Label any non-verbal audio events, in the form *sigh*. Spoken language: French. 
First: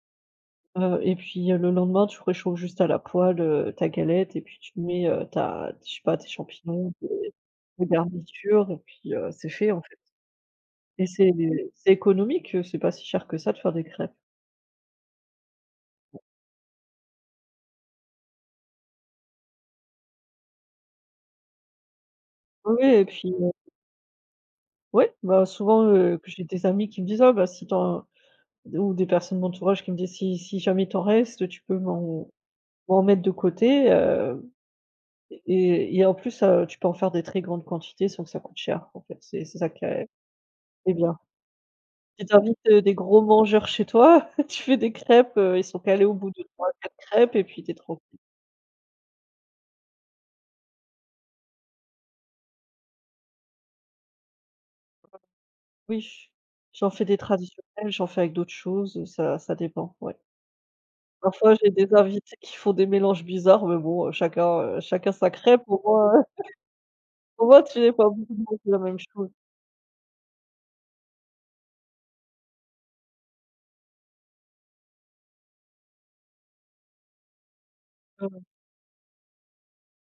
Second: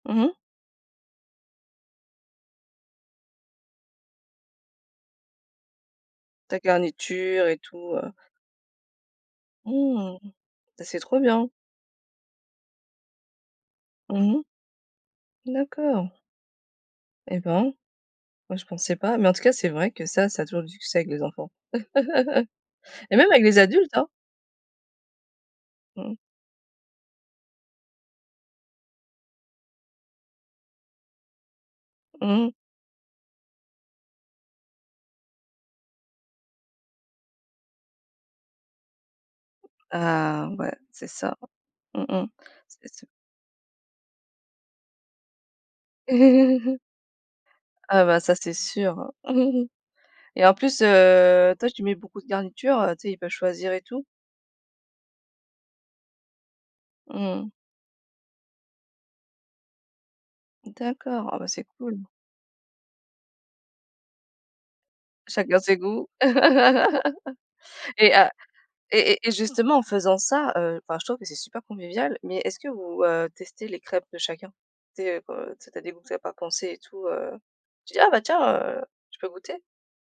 Mmh mh. Heu et puis, heu, le lendemain, tu réchauffes juste à la poêle, heu, ta galette et puis tu te mets, heu, ta je sais pas, tes Ta champignons, tes garniture et tes tout, heu garnitures et puis heu, c'est fait, en fait. Mmh mh, bah, c'est Et trop c'est bien. c'est économique, heu, c'est pas si cher que ça, de faire des crêpes. Mmh mh. D'accord. Eh, ben! Moi, je pensais pas, mais en tout cas, c'est vrai que ça ça a toujours du succès avec les enfants Oui, oui et *chuckles* et puis même avec heu les adultes, hein? Ouais. Bah, souvent, Mmh mh. heu, que j'ai des amis qui me disent: «Ah, bah, si tu en» d ou des personnes de l'entourage qui me disent: «Si si jamais, il t'en reste, heu, tu peux m'en Mmh mh. m'en mettre, de côté?» hem, et et il y a en plus, heu, tu peux en faire des très grandes quantités sans que ça coûte cher, en fait. C'est c'est ça qui a qui Ah, ouais, est c'est bien. ça. Mmh mh. Si tu invites, heu, des C'est sû gros mangeurs chez toi, *chuckles* tu fais des crêpes, heu, ils sont calés au bout de *chuckles* 3-4 crêpes et puis tu es Ah, tranquille. bah, ça, c'est sûr *chuckles* et en plus, heu, toi, tu mets beaucoup de garnitures, heu, tu sais, ils peuvent choisir et tout? *unintelligible* Oui, j'en fais des Mmh mh. traditionnelles. J'en fais avec d'autres choses, heu, ça ça dépend, ouais. D'accord. Ah, bah, Parfois, c'est j'ai des cool. invités qui font des mélanges bizarres mais bon, heu, chacun, heu, chacun, sa Chacun crêpe, ses au goûts? moins, heu *chuckles* au moins, tu mets *laughs* pas Eh! pour tout Heu le monde, la même et chose. et et justement, en faisant ça, heu, enfin, je trouve que c'est super convivial mais est-ce que vous, heu, testez les crêpes de chacun? Tu sais, heu, co tu sais tu as des goûts que tu avais pas pensé et tout, heu. Tu dis: «Ah, bah, tiens, *unintelligible* heu, je peux goûter?»